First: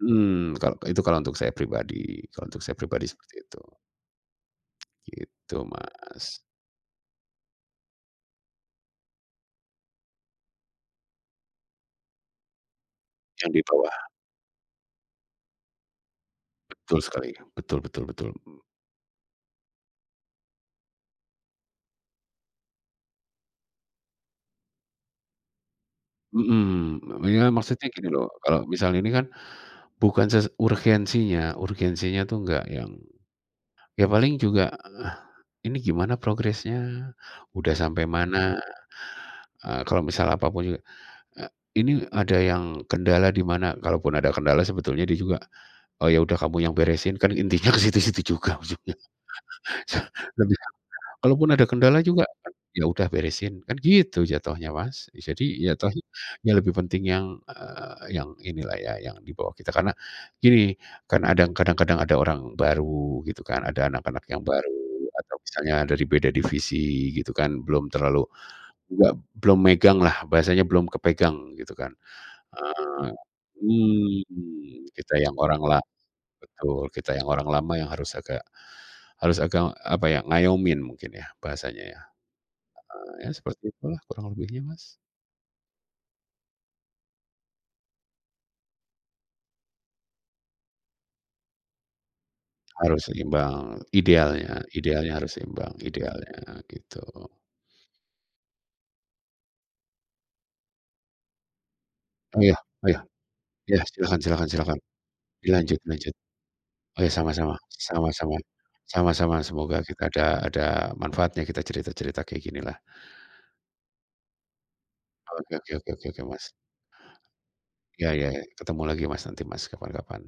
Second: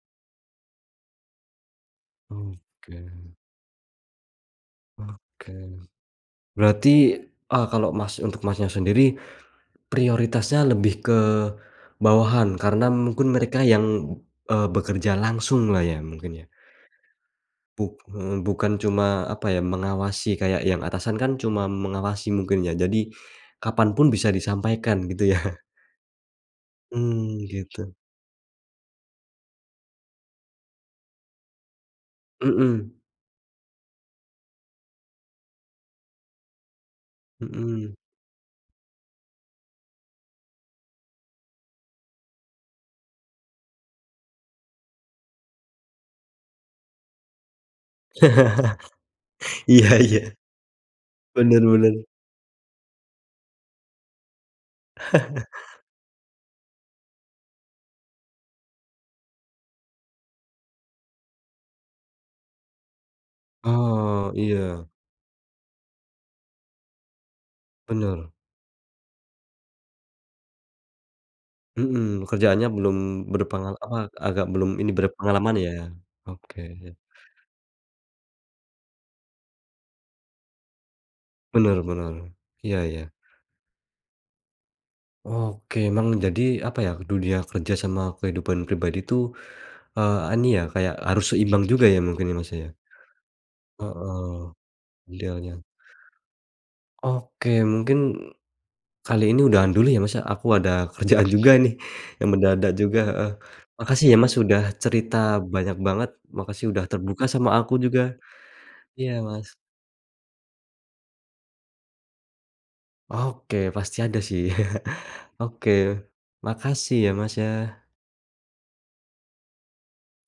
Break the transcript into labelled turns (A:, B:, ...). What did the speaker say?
A: Hmm, kal itu kalau untuk saya pribadi kalau untuk saya pribadi
B: Oke.
A: seperti itu.
B: Oke.
A: Gitu, Mas.
B: Berarti, eee, kalau Mas untuk Masnya sendiri prioritasnya lebih ke bawahan karena mungkin
A: Yang
B: mereka
A: di
B: yang,
A: bawah.
B: eee, bekerja langsung lah ya mungkin ya?
A: Betul sekali, betul
B: Buk
A: betul betul.
B: eee, bukan cuma, apa ya, mengawasi kayak yang atasan kan cuma mengawasi mungkin ya. Jadi kapan pun bisa disampaikan gitu ya?
A: Mhm. Iya,
B: Mmm,
A: maksudnya
B: gitu.
A: gini loh kalau misalnya ini kan bukan ses urgensinya urgensinya tuh enggak yang,
B: Mhm.
A: ya paling juga ini gimana progresnya, udah
B: Mhm.
A: sampai mana, eee, kalau misal apapun juga, eee, ini ada yang kendala di mana kalaupun ada kendala sebetulnya dia juga, "Oh ya udah kamu yang beresin." Kan intinya ke situ-situ juga ujungnya.
B: Iya
A: Sa
B: iya.
A: dia bilang, kalau pun
B: Bener
A: ada
B: bener.
A: kendala juga, ya udah beresin kan gitu jatuhnya, Mas. Jadi ya tadi, ya lebih penting yang, eee, yang inilah ya yang di bawah kita. Karena gini, kan ada ng kadang-kadang ada orang baru gitu kan, ada anak-anak
B: Oh
A: yang baru
B: iya.
A: atau misalnya dari beda divisi gitu kan belum terlalu
B: Bener.
A: enggak, belum megang lah bahasanya belum kepegang gitu kan,
B: Mhm, kerjaannya belum
A: eee,
B: berpengal apa, agak belum
A: mmm,
B: ini
A: kita yang
B: berpengalaman
A: orang
B: ya?
A: la betul,
B: Oke.
A: kita yang orang lama yang harus agak harus agak, apa ya, ngayomin mungkin ya
B: Bener
A: bahasanya ya,
B: bener. Iya iya.
A: heeh, ya seperti itulah kurang lebihnya, Mas.
B: Oke, memang jadi, apa ya, dunia kerja sama kehidupan pribadi tuh, eee, ani ya kayak harus seimbang juga ya mungkin ini Masnya ya?
A: Harus seimbang,
B: Heeh,
A: idealnya idealnya
B: iya
A: harus
B: iya.
A: seimbang, idealnya, heeh. gitu.
B: Oke, mungkin kali ini udahan dulu ya, Mas, ya. Aku ada kerjaan juga nih yang
A: Oh yah
B: mendadak
A: oh
B: juga,
A: yah.
B: heeh.
A: Ya
B: Makasih ya
A: silakan
B: Mas
A: silakan
B: udah
A: silahkan,
B: cerita banyak
A: dilanjut
B: banget,
A: lanjut.
B: makasih udah
A: Oh ya
B: terbuka sama
A: sama-sama
B: aku juga.
A: sama-sama
B: Iya
A: sama-sama,
B: Mas.
A: semoga kita ada ada manfaatnya kita cerita-cerita kayak gini lah.
B: Oke pasti ada sih.
A: Oke
B: Oke,
A: oke oke oke oke, Mas.
B: makasih ya, Mas, ya.
A: Ya ya ya. Ketemu lagi Mas nanti Mas kapan-kapan.